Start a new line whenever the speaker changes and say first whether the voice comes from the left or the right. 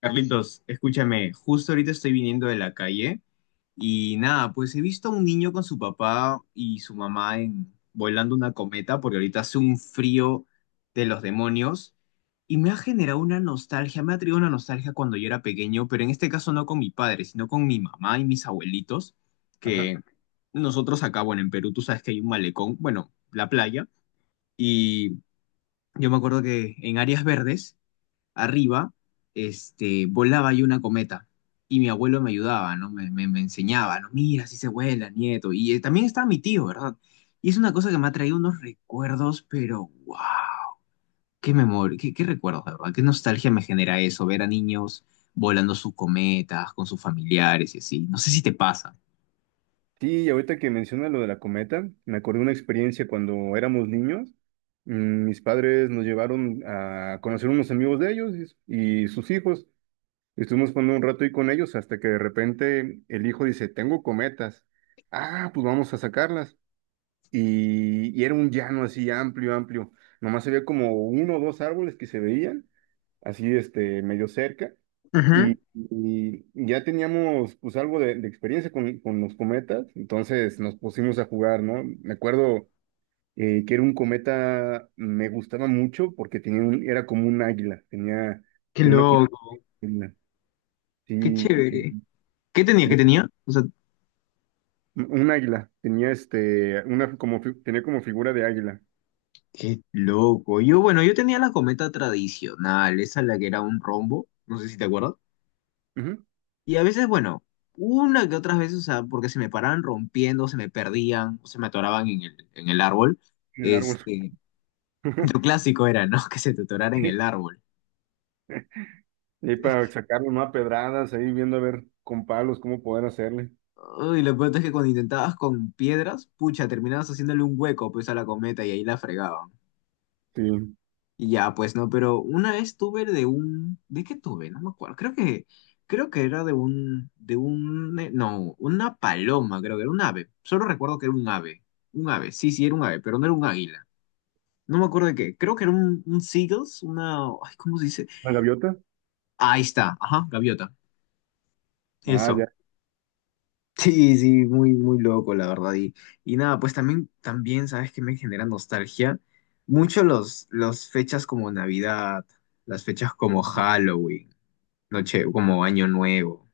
left: Carlitos, escúchame, justo ahorita estoy viniendo de la calle y nada, pues he visto a un niño con su papá y su mamá en, volando una cometa porque ahorita hace un frío de los demonios y me ha generado una nostalgia, me ha traído una nostalgia cuando yo era pequeño, pero en este caso no con mi padre, sino con mi mamá y mis abuelitos,
right: Ajá.
left: que nosotros acá, bueno, en Perú tú sabes que hay un malecón, bueno, la playa, y yo me acuerdo que en áreas verdes arriba, volaba ahí una cometa. Y mi abuelo me ayudaba, ¿no? Me enseñaba, ¿no? Mira, así se vuela, nieto. Y también estaba mi tío, ¿verdad? Y es una cosa que me ha traído unos recuerdos, pero wow, qué memoria, qué recuerdos, de verdad. Qué nostalgia me genera eso, ver a niños volando sus cometas con sus familiares y así. No sé si te pasa.
right: Sí, y ahorita que menciona lo de la cometa, me acordé de una experiencia cuando éramos niños. Mis padres nos llevaron a conocer unos amigos de ellos y sus hijos. Estuvimos jugando un rato ahí con ellos hasta que de repente el hijo dice, tengo cometas. Ah, pues vamos a sacarlas. Y era un llano así amplio, amplio. Nomás había como uno o dos árboles que se veían, así medio cerca,
left: Ujú.
right: y ya teníamos pues algo de experiencia con los cometas, entonces nos pusimos a jugar, ¿no? Me acuerdo que era un cometa, me gustaba mucho porque era como un águila, tenía,
left: Qué
right: tenía una como
left: loco,
right: águila,
left: qué
right: sí,
left: chévere.
right: y,
left: ¿Qué tenía?
right: y
left: ¿Qué tenía? O sea,
right: un águila, tenía una como, tenía como figura de águila,
left: qué loco. Yo, bueno, yo tenía la cometa tradicional, esa la que era un rombo, no sé si te acuerdas.
right: ujú,
left: Y a veces, bueno, una que otras veces, o sea, porque se me paraban rompiendo, se me perdían, o se me atoraban en el árbol.
right: en el árbol.
left: Este, lo clásico era, ¿no? Que se te atorara en el árbol.
right: Y para sacarlo, ¿no? A pedradas, ahí viendo a ver con palos cómo poder hacerle.
left: Uy, lo peor es que cuando intentabas con piedras, pucha, terminabas haciéndole un hueco pues a la cometa y ahí la fregaban.
right: Sí.
left: Y ya, pues no, pero una vez tuve de un, ¿de qué tuve? No me acuerdo. Creo que era de un, no, una paloma, creo que era un ave. Solo recuerdo que era un ave. Sí, sí, era un ave, pero no era un águila. No me acuerdo de qué. Creo que era un seagulls, una, ay, ¿cómo se dice?
right: ¿La gaviota?
left: Ahí está, ajá, gaviota.
right: Ah,
left: Eso.
right: ya.
left: Sí, sí, muy loco, la verdad. Y nada, pues también, ¿sabes que me genera nostalgia? Mucho los fechas como Navidad, las fechas como Halloween, noche, como Año Nuevo.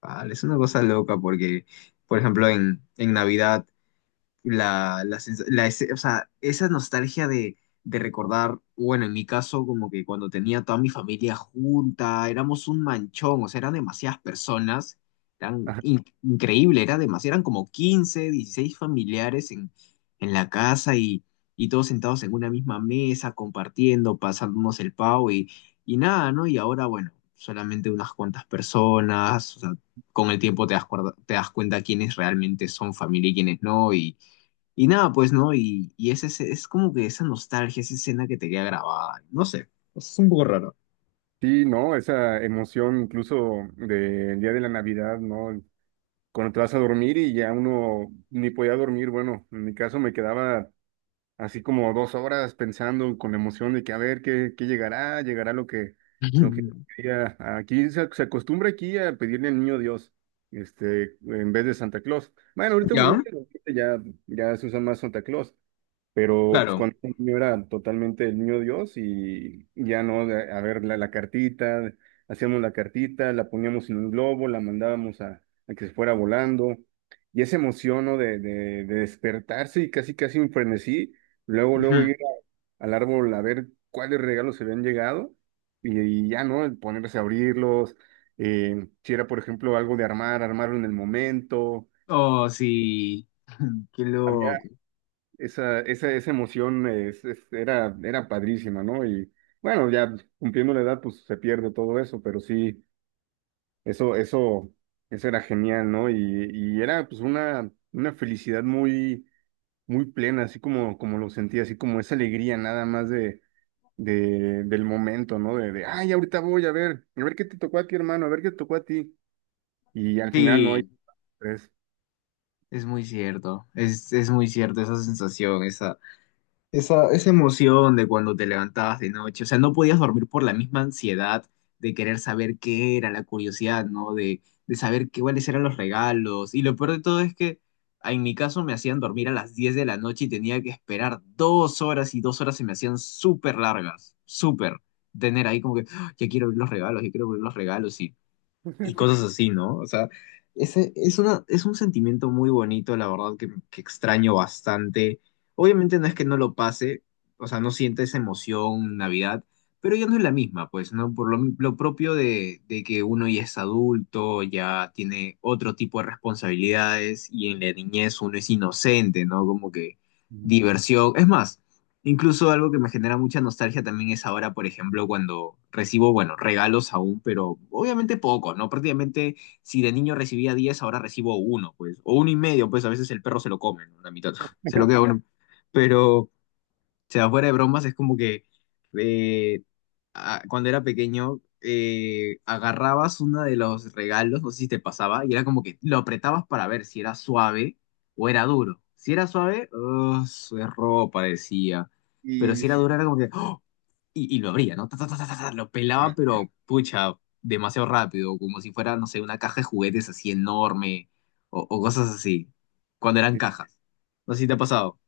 left: Vale, es una cosa loca porque, por ejemplo, en Navidad la, la, sens- la ese- o sea, esa nostalgia de recordar, bueno, en mi caso, como que cuando tenía toda mi familia junta, éramos un manchón, o sea, eran demasiadas personas, increíble, eran como 15 16 familiares en la casa y todos sentados en una misma mesa, compartiendo, pasándonos el pavo y nada, ¿no? Y ahora, bueno, solamente unas cuantas personas, o sea, con el tiempo te das cuenta quiénes realmente son familia y quiénes no, y nada, pues, ¿no? Es como que esa nostalgia, esa escena que te queda grabada. No sé, es un poco raro.
right: Sí, no, esa emoción incluso del día de la Navidad, ¿no? Cuando te vas a dormir y ya uno ni podía dormir, bueno, en mi caso me quedaba así como dos horas pensando con la emoción de que a ver qué, qué llegará, llegará lo que quería. Aquí se acostumbra aquí a pedirle al niño Dios, en vez de Santa Claus. Bueno,
left: ¿Ya?
right: ahorita ya, ya se usa más Santa Claus, pero pues
left: Claro.
right: cuando era niño era totalmente el niño Dios. Y ya no, a ver, la cartita, hacíamos la cartita, la poníamos en un globo, la mandábamos a que se fuera volando. Y esa emoción, ¿no? De despertarse y casi, casi un frenesí, luego, luego
left: Ujú.
right: ir al árbol a ver cuáles regalos se habían llegado y ya, ¿no? El ponerse a abrirlos. Si era, por ejemplo, algo de armar, armarlo en el momento.
left: Oh, sí. Qué loco.
right: Esa emoción era, era padrísima, ¿no? Y bueno, ya cumpliendo la edad, pues se pierde todo eso, pero sí, eso, eso, eso era genial, ¿no? Y era pues una felicidad muy, muy plena, así como, como lo sentía, así como esa alegría nada más de, del momento, ¿no? Ay, ahorita voy a ver qué te tocó a ti, hermano, a ver qué te tocó a ti. Y al final no hay
left: Sí,
right: tres.
left: es muy cierto. Es muy cierto esa sensación, esa. Esa emoción de cuando te levantabas de noche, o sea, no podías dormir por la misma ansiedad de querer saber qué era, la curiosidad, ¿no? De saber qué, cuáles eran los regalos. Y lo peor de todo es que en mi caso me hacían dormir a las 10 de la noche y tenía que esperar 2 horas y 2 horas se me hacían súper largas, súper. Tener ahí como que, "Ah, ya quiero ver los regalos, ya quiero ver los regalos". Y cosas así, ¿no? O sea, ese es una, es un sentimiento muy bonito, la verdad, que extraño bastante. Obviamente no es que no lo pase, o sea, no siente esa emoción Navidad, pero ya no es la misma, pues, ¿no? Por lo propio de que uno ya es adulto, ya tiene otro tipo de responsabilidades y en la niñez uno es inocente, ¿no? Como que
right: Ujú.
left: diversión. Es más, incluso algo que me genera mucha nostalgia también es ahora, por ejemplo, cuando recibo, bueno, regalos aún, pero obviamente poco, ¿no? Prácticamente si de niño recibía 10 ahora recibo uno, pues, o uno y medio, pues a veces el perro se lo come, ¿no? La mitad, se lo queda uno. Pero sea, fuera de bromas, es como que eh, cuando era pequeño agarrabas uno de los regalos, no sé si te pasaba, y era como que lo apretabas para ver si era suave o era duro. Si era suave, oh, su error parecía. Pero
right: Y
left: si era
right: sí.
left: duro, era como que ¡oh! Y lo abría, ¿no? Ta, ta, ta, ta, ta, ta, lo pelaba, pero pucha, demasiado rápido, como si fuera, no sé, una caja de juguetes así enorme o cosas así, cuando eran cajas. No sé si te ha pasado.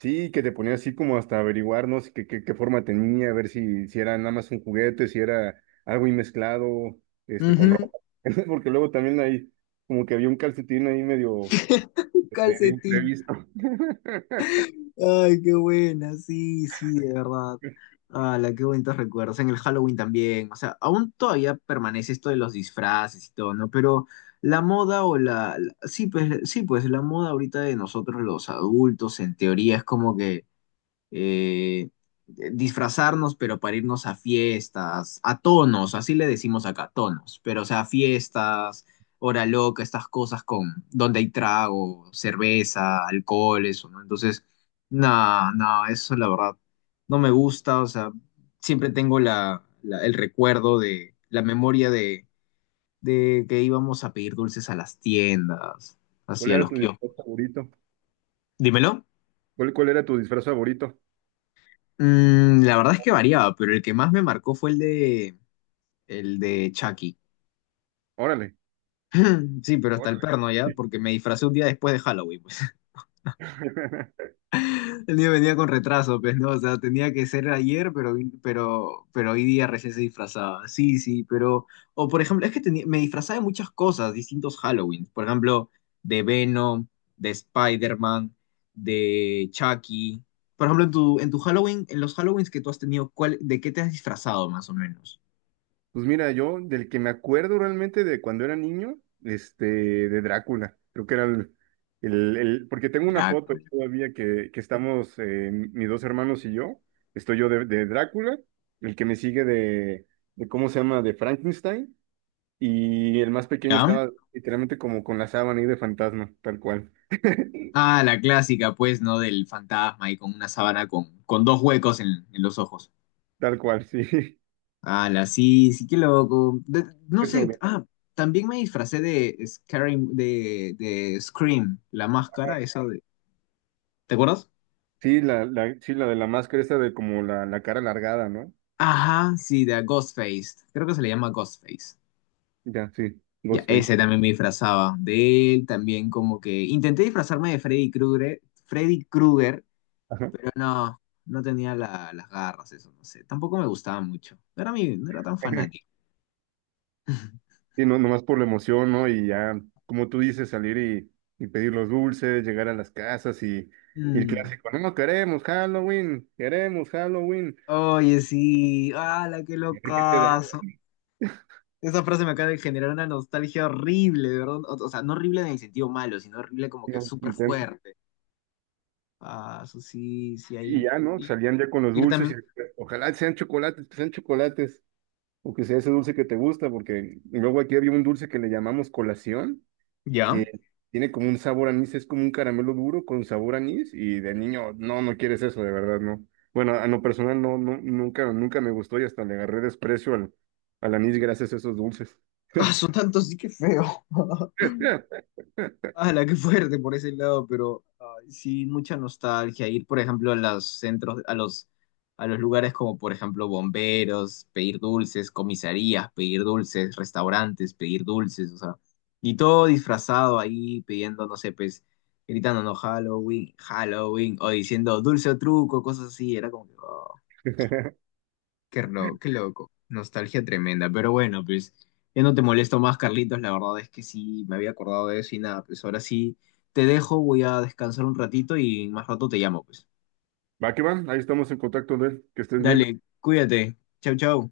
right: Sí, que te ponía así como hasta averiguar, ¿no? Si qué, qué, qué forma tenía, a ver si, si era nada más un juguete, si era algo ahí mezclado, con ropa. Porque luego también ahí, como que había un calcetín ahí medio
left: Un
right: de
left: calcetín.
right: imprevisto.
left: Ay, qué buena, sí, sí, de verdad. La, qué bonitos recuerdos. En el Halloween también. O sea, aún todavía permanece esto de los disfraces y todo, ¿no? Pero la moda o la. La- sí, pues la moda ahorita de nosotros los adultos, en teoría, es como que eh, disfrazarnos, pero para irnos a fiestas, a tonos, así le decimos acá, tonos, pero o sea, fiestas, hora loca, estas cosas con donde hay trago, cerveza, alcohol, eso, ¿no? Entonces, nada, eso la verdad no me gusta, o sea, siempre tengo el recuerdo de la memoria de que íbamos a pedir dulces a las tiendas,
right: ¿Cuál
left: así a
right: era
left: los
right: tu
left: kioscos.
right: disfraz favorito?
left: Dímelo.
right: Cuál era tu disfraz favorito?
left: Mm, la verdad es que variaba, pero el que más me marcó fue el de Chucky.
right: Órale.
left: Sí, pero hasta el
right: Órale.
left: perno ya, porque me disfracé un día después de Halloween, pues. El niño venía con retraso, pues, ¿no? O sea, tenía que ser ayer, pero, pero hoy día recién se disfrazaba. Sí, sí, pero... O, por ejemplo, es que tenía- me disfrazaba de muchas cosas, distintos Halloween. Por ejemplo, de Venom, de Spider-Man, de Chucky. Por ejemplo, en tu Halloween, en los Halloweens que tú has tenido, ¿cuál, de qué te has disfrazado, más o menos?
right: Pues mira, yo del que me acuerdo realmente de cuando era niño, este, de Drácula, creo que era porque tengo una foto
left: Drácula.
right: todavía que estamos, mis dos hermanos y yo, estoy yo de Drácula, el que me sigue de, ¿cómo se llama?, de Frankenstein, y el más pequeño
left: ¿Ya?
right: estaba literalmente como con la sábana ahí de fantasma,
left: Ah, la clásica, pues, ¿no? Del fantasma y con una sábana con dos huecos en los ojos.
right: tal cual, sí,
left: Ah, la sí, sí, qué loco. De- no
right: eso,
left: sé, ah, también me disfracé de, Scary- de Scream, la máscara, esa de... ¿Te acuerdas?
right: sí, sí, la de la máscara esta de como la cara alargada, ¿no?
left: Ajá, sí, de Ghostface. Creo que se le llama Ghostface.
right: Ya, sí,
left: Ya,
right: Ghostface,
left: ese también me disfrazaba. De él también como que... Intenté disfrazarme de Freddy Krueger,
right: ajá.
left: pero no, no tenía la- las garras, eso, no sé. Tampoco me gustaba mucho. No era tan fanático.
right: Y no, nomás por la emoción, ¿no? Y ya, como tú dices, salir y pedir los dulces, llegar a las casas y el
left: Mm.
right: clásico, no, no queremos Halloween, queremos Halloween,
left: Oye, sí, ¡hala, qué
right: y a ver qué te da,
left: locazo! Esa frase me acaba de generar una nostalgia horrible, ¿verdad? O sea, no horrible en el sentido malo, sino horrible como que
right: ¿no?
left: súper
right: Intenso.
left: fuerte. Ah, eso sí, sí, ahí.
right: Y ya, ¿no?
left: Y,
right: Salían ya con los
left: ir
right: dulces y
left: también.
right: ojalá sean chocolates, que sean chocolates, o que sea ese dulce que te gusta, porque luego aquí había un dulce que le llamamos colación
left: ¿Ya?
right: que tiene como un sabor a anís, es como un caramelo duro con sabor a anís y de niño, no, no quieres eso, de verdad, no. Bueno, a lo personal no, nunca, nunca me gustó y hasta le agarré desprecio al anís gracias a esos dulces.
left: Ah, son tantos, sí que feo. La, qué fuerte por ese lado, pero ay, sí, mucha nostalgia. Ir, por ejemplo, a los centros, a los lugares como, por ejemplo, bomberos, pedir dulces, comisarías, pedir dulces, restaurantes, pedir dulces, o sea, y todo disfrazado ahí, pidiendo, no sé, pues, gritando, no, Halloween, Halloween, o diciendo dulce o truco, cosas así. Era como que, qué, ro- qué loco, nostalgia tremenda. Pero bueno, pues ya no te molesto más, Carlitos. La verdad es que sí, me había acordado de eso y nada, pues ahora sí te dejo, voy a descansar un ratito y más rato te llamo, pues.
right: Va que va, ahí estamos en contacto de él, que estés bien.
left: Dale, cuídate. Chau, chau.